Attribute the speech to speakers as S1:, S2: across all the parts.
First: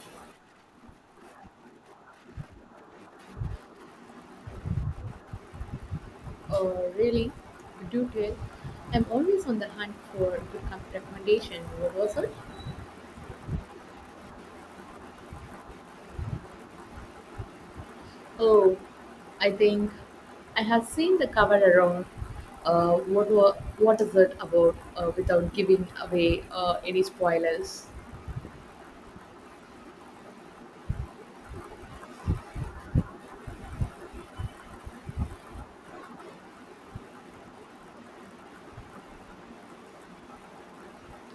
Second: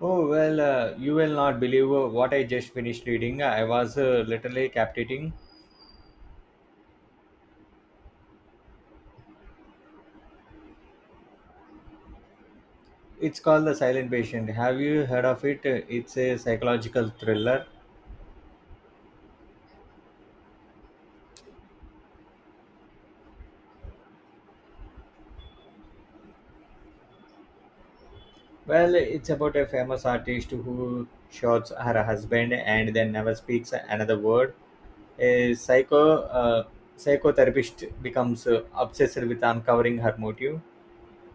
S1: Oh, well, you will not believe what I just finished reading. I was literally captivating.
S2: Uh, Really, do tell. I'm always on the hunt for recommendation. What was it?
S1: It's called The Silent Patient. Have you heard of it? It's a psychological thriller.
S2: Oh, I think I have seen the cover around. What is it about? Without giving away any spoilers.
S1: Well, it's about a famous artist who shoots her husband and then never speaks another word. A psychotherapist becomes obsessed with uncovering her motive.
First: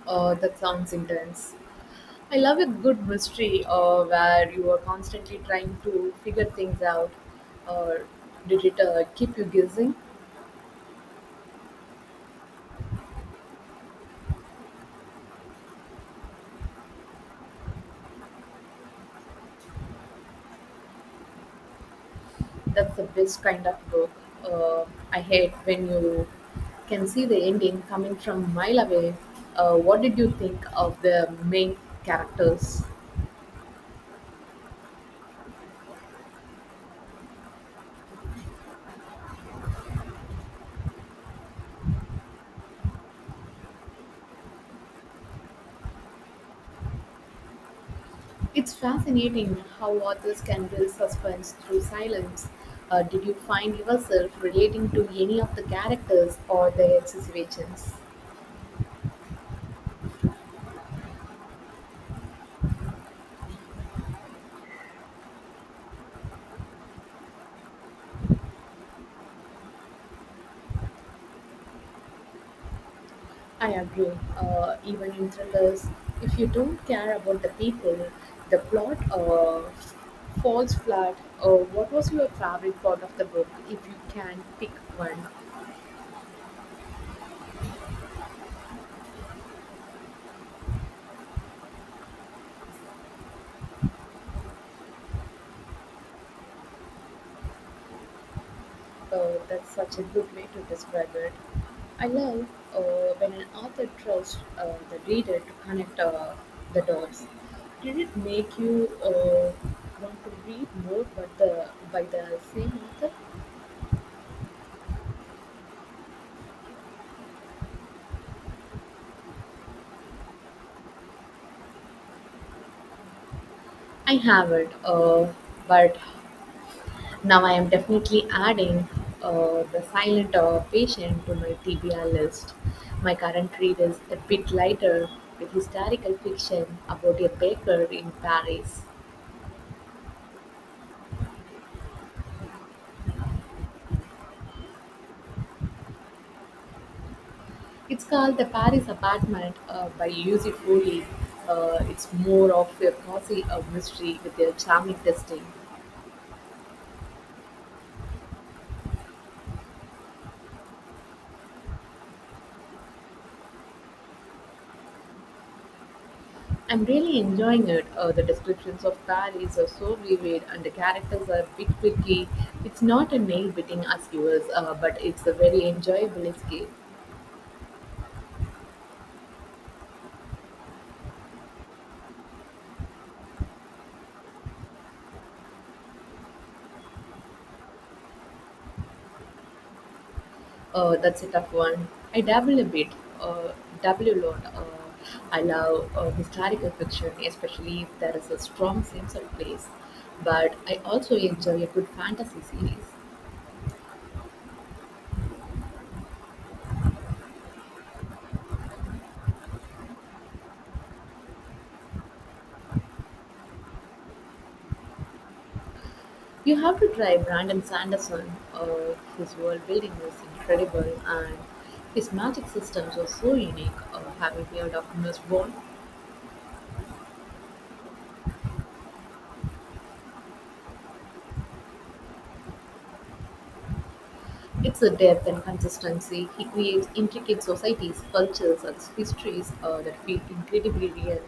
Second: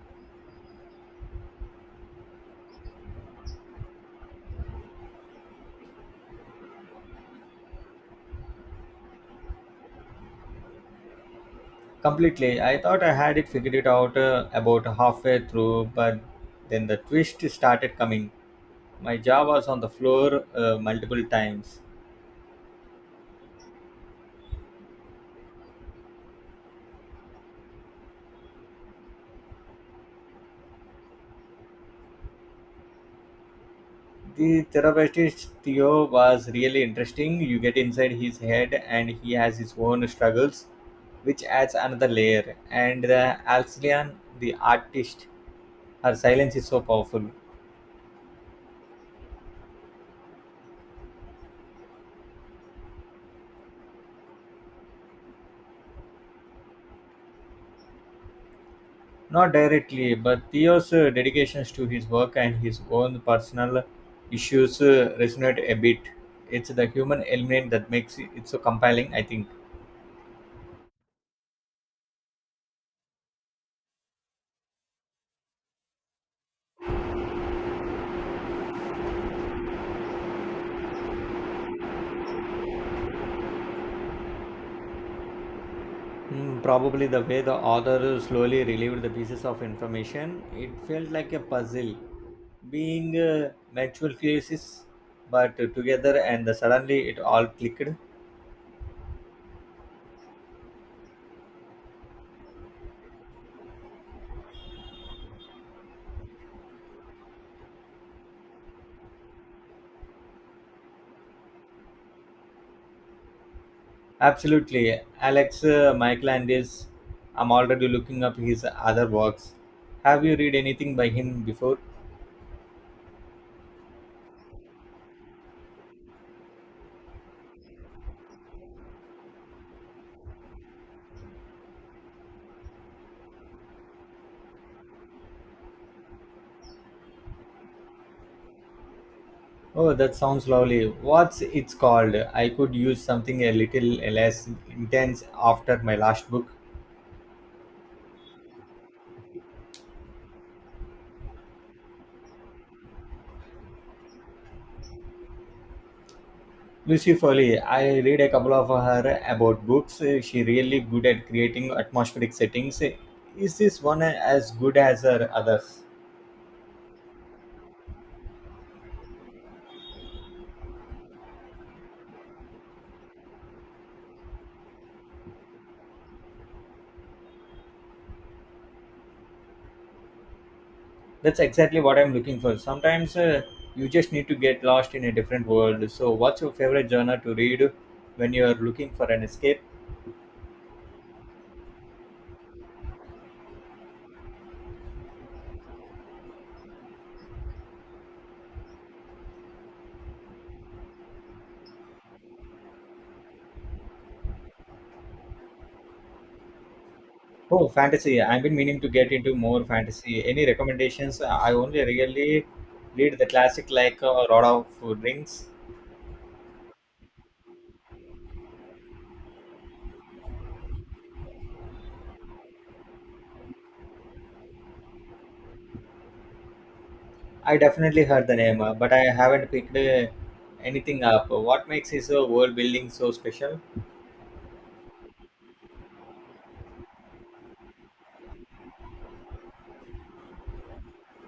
S2: That sounds intense. I love a good mystery where you are constantly trying to figure things out. Uh, did it keep you guessing?
S1: Completely, I thought I had it figured it out about halfway through, but then the twist started coming. My jaw was on the floor multiple times.
S2: That's the best kind of book. Uh, I hate when you can see the ending coming from a mile away. What did you think of the main characters?
S1: The therapist Theo was really interesting. You get inside his head, and he has his own struggles, which adds another layer. And the Alcyon, the artist, her silence is so powerful.
S2: It's fascinating how authors can build suspense through silence. Did you find yourself relating to any of the characters or their situations?
S1: Not directly, but Theo's dedications to his work and his own personal issues resonate a bit. It's the human element that makes it so compelling, I think.
S2: I agree. Even in thrillers, if you don't care about the people, the plot falls flat. What was your favorite part of the book, if you can pick one?
S1: Mm, probably the way the author slowly relieved the pieces of information, it felt like a puzzle, being multiple pieces but together, and suddenly it all clicked.
S2: That's such a good way to describe it. I love when an author trusts the reader to connect the dots. Did it make you want to read more by the same author?
S1: Absolutely, Alex Michaelandis. I'm already looking up his other works. Have you read anything by him before?
S2: I haven't, but now I am definitely adding the silent patient to my TBR list. My current read is a bit lighter with historical fiction about a baker in Paris.
S1: Oh, that sounds lovely. What's it's called? I could use something a little less intense after my last book.
S2: It's called The Paris Apartment by Yusuf Foley. It's more of a cozy mystery with a charming testing.
S1: Lucy Foley, I read a couple of her about books. She really good at creating atmospheric settings. Is this one as good as her others?
S2: I'm really enjoying it. The descriptions of Paris are so vivid, and the characters are bit quirky. It's not a nail-biting as yours, but it's a very enjoyable escape.
S1: That's exactly what I'm looking for. Sometimes you just need to get lost in a different world. So, what's your favorite genre to read when you're looking for an escape?
S2: That's a tough one. I dabble a bit, uh, dabble a lot. I love historical fiction, especially if there is a strong sense of place. But I also enjoy a good fantasy series.
S1: Oh, fantasy. I've been meaning to get into more fantasy. Any recommendations? I only really read the classic like Lord of Rings.
S2: You have to try Brandon Sanderson. His world building was incredible, and his magic systems were so unique. Having heard of Nussbaum,
S1: I definitely heard the name, but I haven't picked anything up. What makes his world building so special?
S2: it's a depth and consistency. He creates intricate societies, cultures, and histories that feel incredibly real.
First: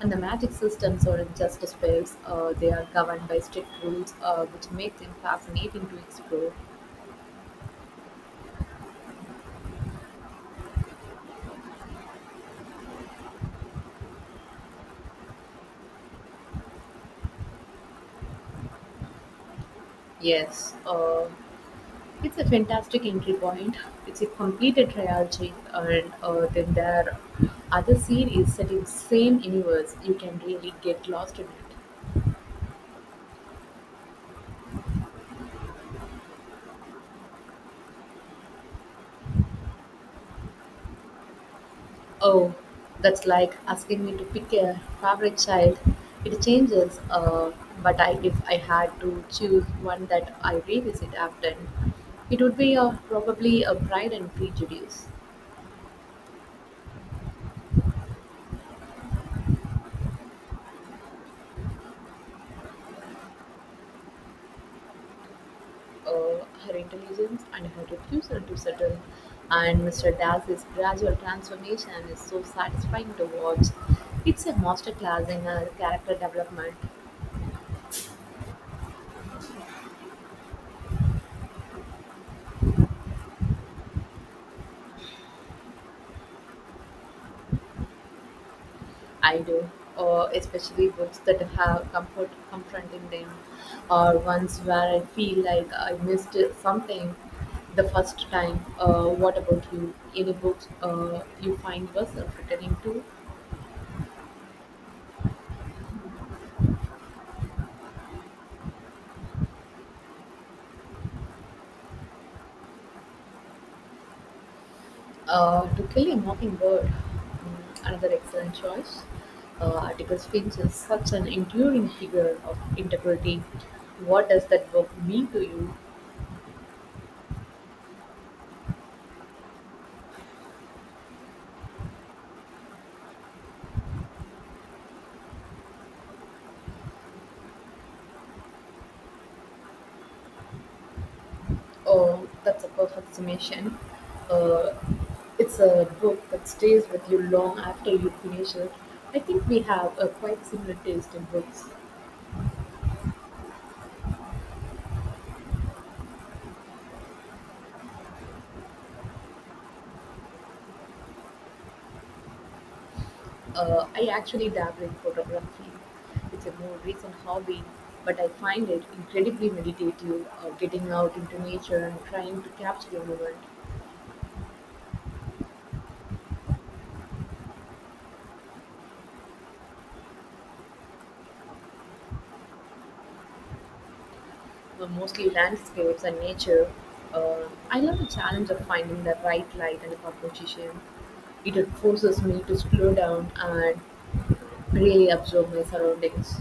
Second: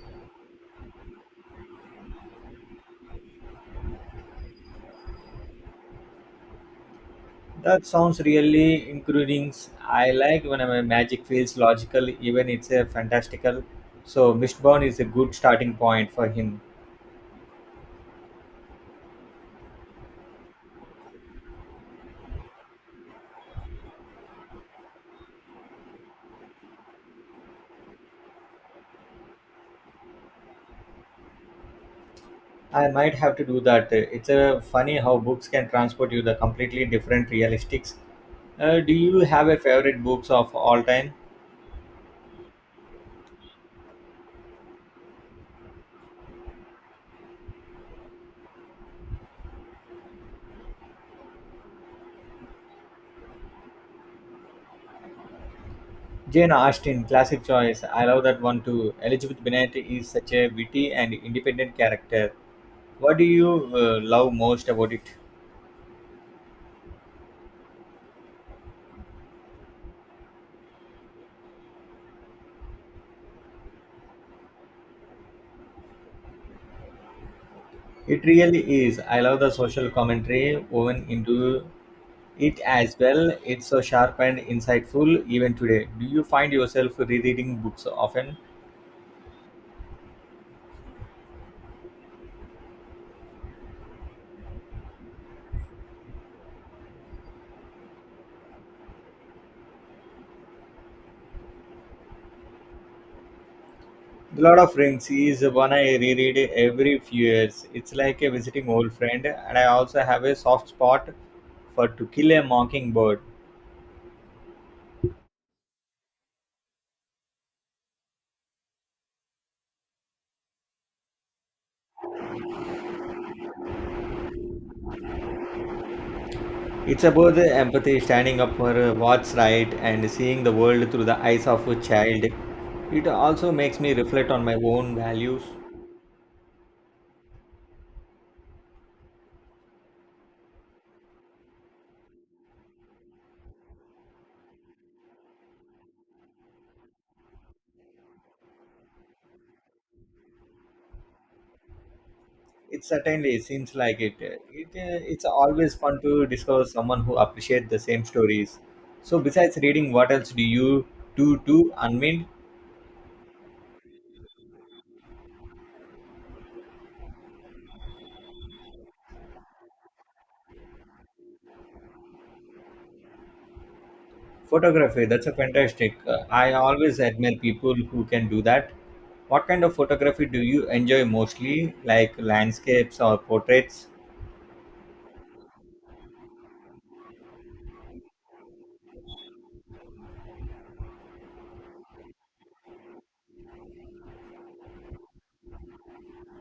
S2: And the magic systems aren't just spells; they are governed by strict rules, which make them fascinating to explore.
S1: That sounds really intriguing. I like when my magic feels logical, even it's a fantastical. So Mistborn is a good starting point for him.
S2: Yes. It's a fantastic entry point. It's a completed trilogy, and then there are other series set in the same universe. You can really get lost in it.
S1: I might have to do that. It's funny how books can transport you the completely different realistics. Do you have a favorite books of all time?
S2: Oh, that's like asking me to pick a favorite child. It changes, but I, if I had to choose one that I revisit often, it would be probably a Pride and Prejudice.
S1: Jane Austen, classic choice. I love that one too. Elizabeth Bennet is such a witty and independent character. What do you love most about it?
S2: Her intelligence and her refusal to settle, and Mr. Dash's gradual transformation is so satisfying to watch. It's a masterclass in character development.
S1: It really is. I love the social commentary woven into it as well. It's so sharp and insightful even today. Do you find yourself rereading books often?
S2: I do, especially books that have comfort confronting them, or ones where I feel like I missed something the first time. What about you? Any books you find yourself returning to?
S1: The Lord of Rings is one I reread every few years. It's like a visiting old friend, and I also have a soft spot for To Kill a Mockingbird.
S2: To Kill a Mockingbird, mm, another excellent choice. Article Finch is such an enduring figure of integrity. What does that book mean to you?
S1: It's about the empathy, standing up for what's right, and seeing the world through the eyes of a child. It also makes me reflect on my own values.
S2: Oh, that's a perfect summation. Uh, it's a book that stays with you long after you finish it. I think we have a quite similar taste in books.
S1: It certainly seems like it. It's always fun to discover someone who appreciates the same stories. So, besides reading, what else do you do to unwind?
S2: I actually dabble in photography. It's a more recent hobby, but I find it incredibly meditative, getting out into nature and trying to capture the moment,
S1: Photography. That's a fantastic. I always admire people who can do that. What kind of photography do you enjoy mostly, like landscapes or portraits?
S2: mostly landscapes and nature. I love the challenge of finding the right light and composition. It forces me to slow down and really absorb my surroundings.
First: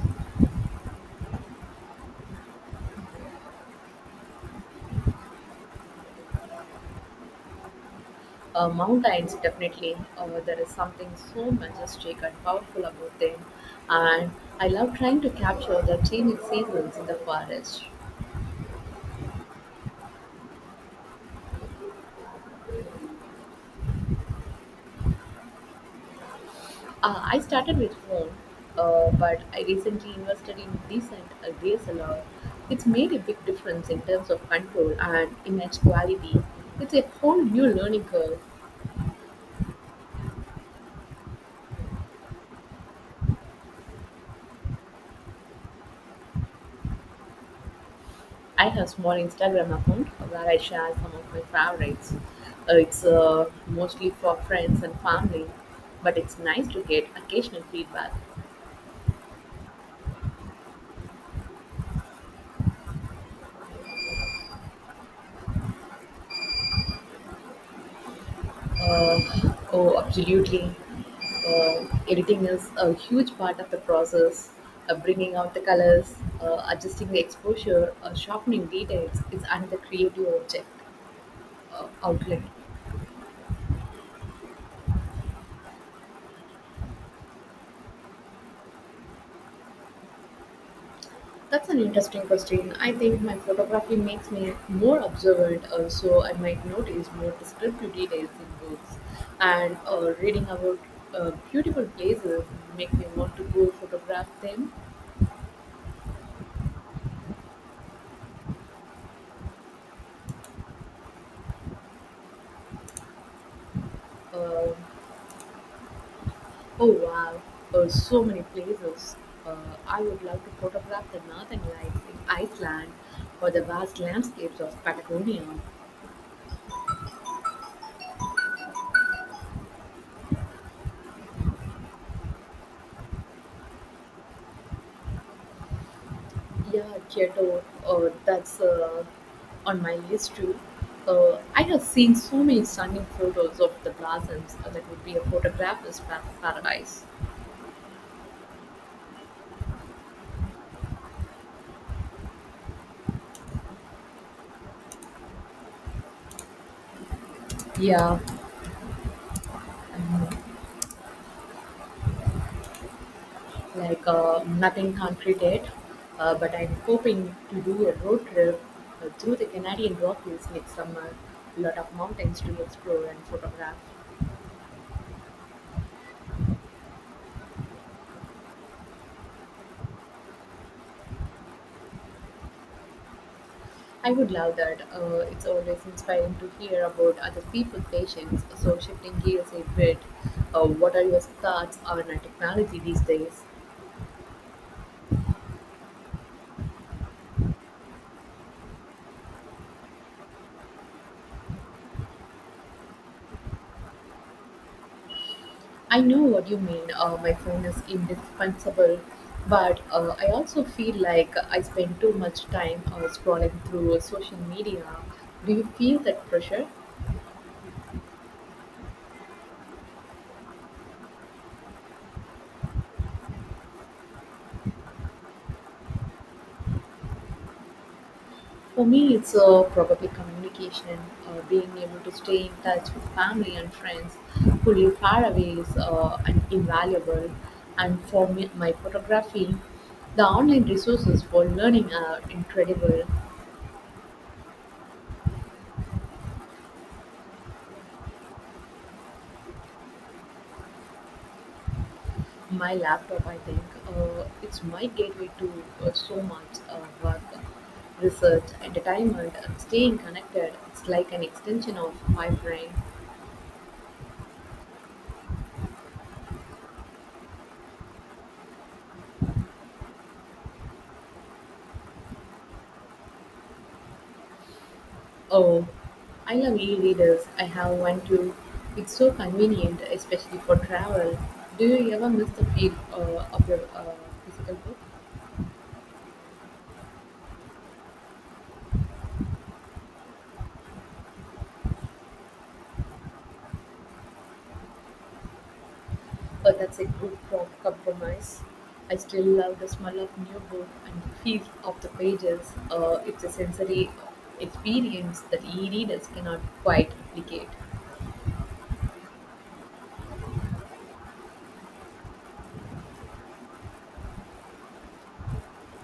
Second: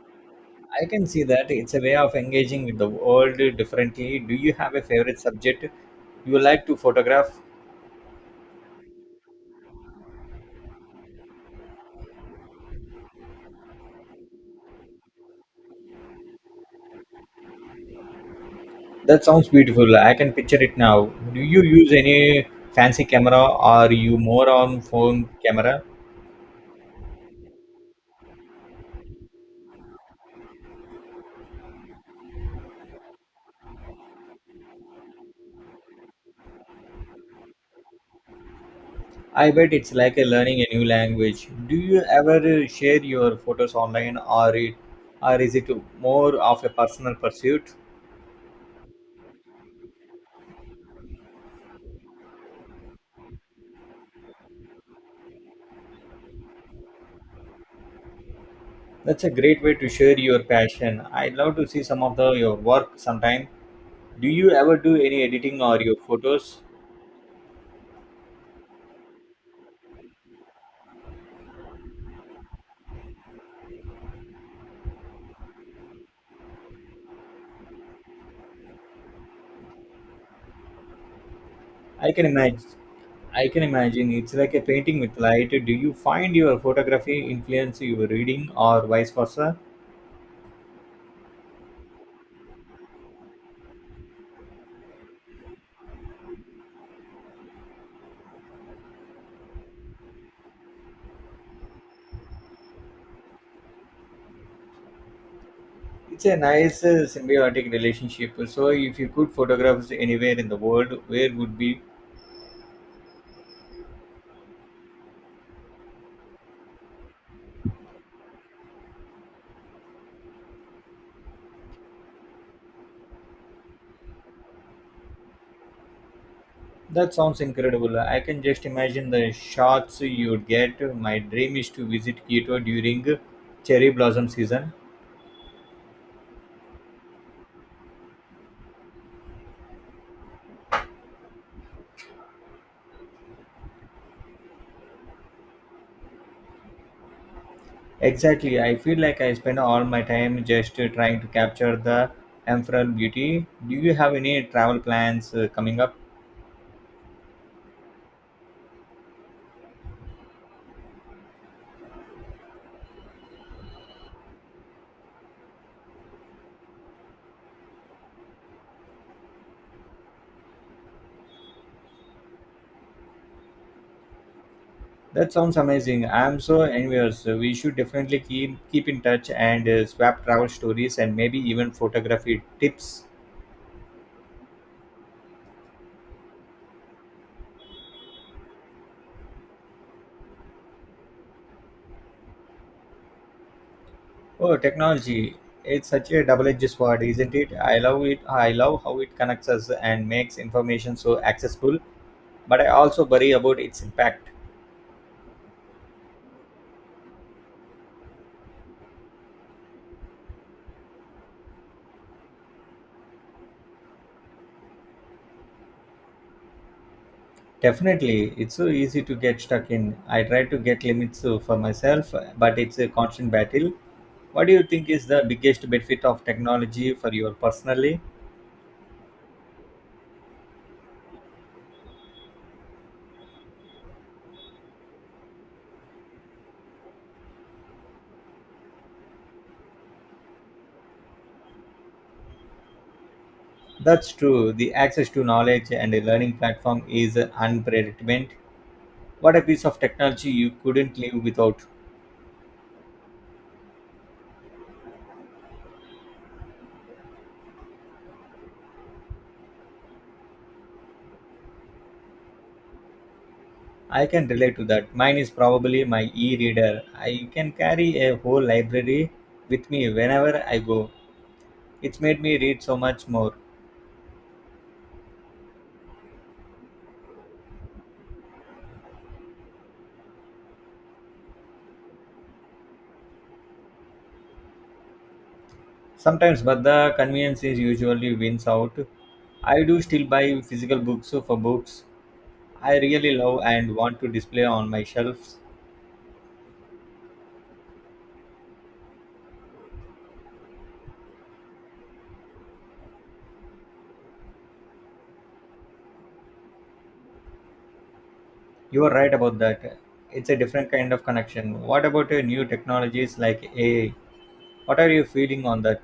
S1: I can see that it's a way of engaging with the world differently. Do you have a favorite subject you like to photograph?
S2: Mountains, definitely. There is something so majestic and powerful about them. And I love trying to capture the changing seasons in the forest.
S1: That sounds beautiful. I can picture it now. Do you use any fancy camera or you more on phone camera?
S2: I started with phone, but I recently invested in decent DSLR. It's made a big difference in terms of control and image quality. It's a whole new learning curve.
S1: I bet it's like a learning a new language. Do you ever share your photos online or is it more of a personal pursuit?
S2: I have a small Instagram account where I share some of my favorites. It's mostly for friends and family, but it's nice to get occasional feedback.
S1: That's a great way to share your passion. I'd love to see some of your work sometime. Do you ever do any editing or your photos?
S2: Oh, absolutely. Editing is a huge part of the process. Bringing out the colors, adjusting the exposure, sharpening details is another creative object
S1: I can
S2: outlet.
S1: imagine. I can imagine. It's like a painting with light. Do you find your photography influence your reading or vice versa?
S2: That's an interesting question. I think my photography makes me more observant, so I might notice more descriptive details in books. And reading about beautiful places make me want to go photograph them.
S1: It's a nice symbiotic relationship. So, if you could photograph anywhere in the world, where would be?
S2: Uh, oh wow, so many places. Uh, I would love to photograph the northern lights in Iceland or the vast landscapes of Patagonia.
S1: That sounds incredible. I can just imagine the shots you would get. My dream is to visit Kyoto during cherry blossom season.
S2: Yeah, Kyoto. That's on my list too. I have seen so many stunning photos of the blossoms. That would be a paradise.
S1: Exactly. I feel like I spend all my time just trying to capture the emerald beauty. Do you have any travel plans coming up?
S2: Yeah, um, like nothing concrete yet, but I'm hoping to do a road trip through the Canadian Rockies next summer. Lot of mountains to explore and photograph.
S1: That sounds amazing. I'm so envious. We should definitely keep in touch and swap travel stories and maybe even photography tips.
S2: I would love that. It's always inspiring to hear about other people's patients. So, shifting gears a bit, what are your thoughts on technology these days?
S1: Oh, technology. It's such a double-edged sword, isn't it? I love it. I love how it connects us and makes information so accessible, but I also worry about its impact.
S2: I know what you mean. My phone is indispensable, but I also feel like I spend too much time scrolling through social media. Do you feel that pressure?
S1: Definitely, it's so easy to get stuck in. I try to get limits for myself, but it's a constant battle. What do you think is the biggest benefit of technology for your personally?
S2: For me, it's probably communication, being able to stay in touch with family and friends who live far away is an invaluable. And for me, my photography, the online resources for learning are incredible.
S1: That's true. The access to knowledge and a learning platform is unpredictable. What a piece of technology you couldn't live without.
S2: My laptop, I think, it's my gateway to so much work, research, entertainment, and staying connected. It's like an extension of my brain.
S1: I can relate to that. Mine is probably my e reader. I can carry a whole library with me whenever I go. It's made me read so much more.
S2: Oh, I love e-readers. I have one too. It's so convenient, especially for travel. Do you ever miss the feel of your physical book?
S1: Sometimes, but the convenience is usually wins out. I do still buy physical books for books I really love and want to display on my shelves.
S2: Oh, that's a good compromise. I still love the smell of new book and the feel of the pages. It's a sensory experience that e-readers cannot quite replicate.
S1: You are right about that. It's a different kind of connection. What about new technologies like AI? What are you feeling on that?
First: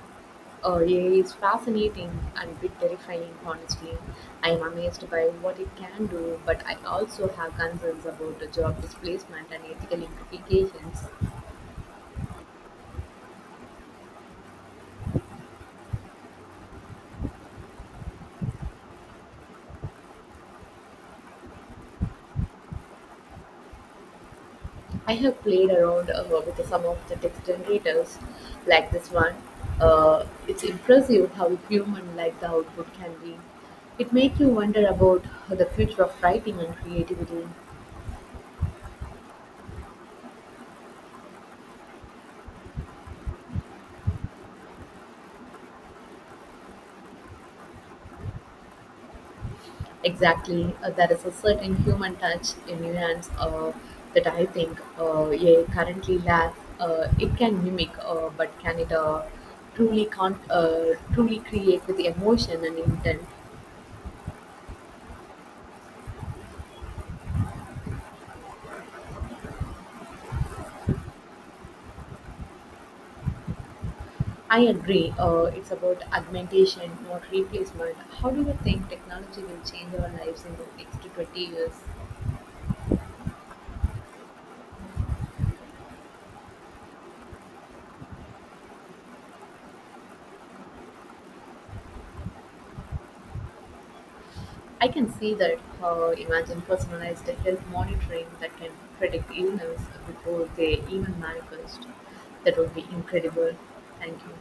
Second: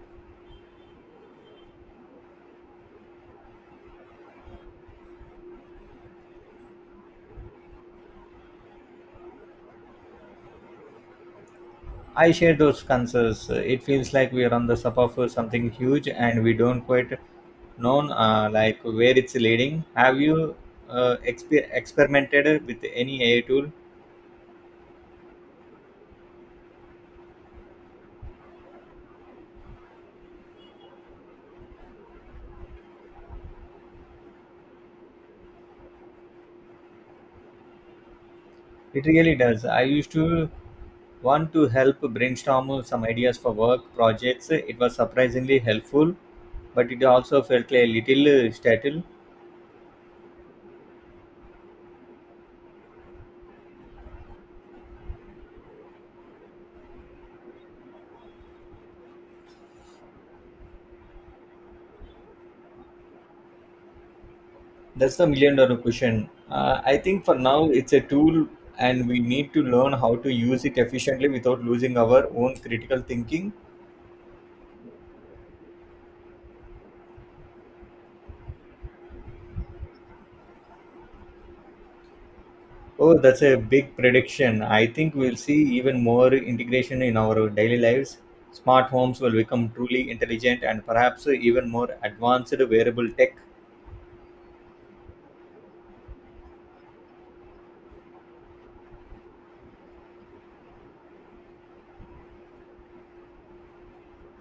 S2: AI is fascinating and a bit terrifying, honestly. I am amazed by what it can do, but I also have concerns about the job displacement and ethical implications.
S1: I share those concerns. It feels like we are on the sub of something huge and we don't quite know like where it's leading. Have you experimented with any AI tool?
S2: I have played around with some of the text generators, like this one. It's impressive how human-like the output can be. It makes you wonder about the future of writing and creativity.
S1: It really does. I used to want to help brainstorm some ideas for work projects. It was surprisingly helpful, but it also felt a little stale.
S2: Exactly, there is a certain human touch in nuance that I think yeah, currently lacks. It can mimic, but can it truly can't truly create with emotion and intent?
S1: That's the million dollar question. I think for now it's a tool and we need to learn how to use it efficiently without losing our own critical thinking.
S2: I agree. It's about augmentation, not replacement. How do you think technology will change our lives in the next 20 years?
S1: Oh, that's a big prediction. I think we'll see even more integration in our daily lives. Smart homes will become truly intelligent and perhaps even more advanced wearable tech.
S2: I can see that. Imagine personalized health monitoring that can predict illness before they even manifest. That would be incredible. Thank you.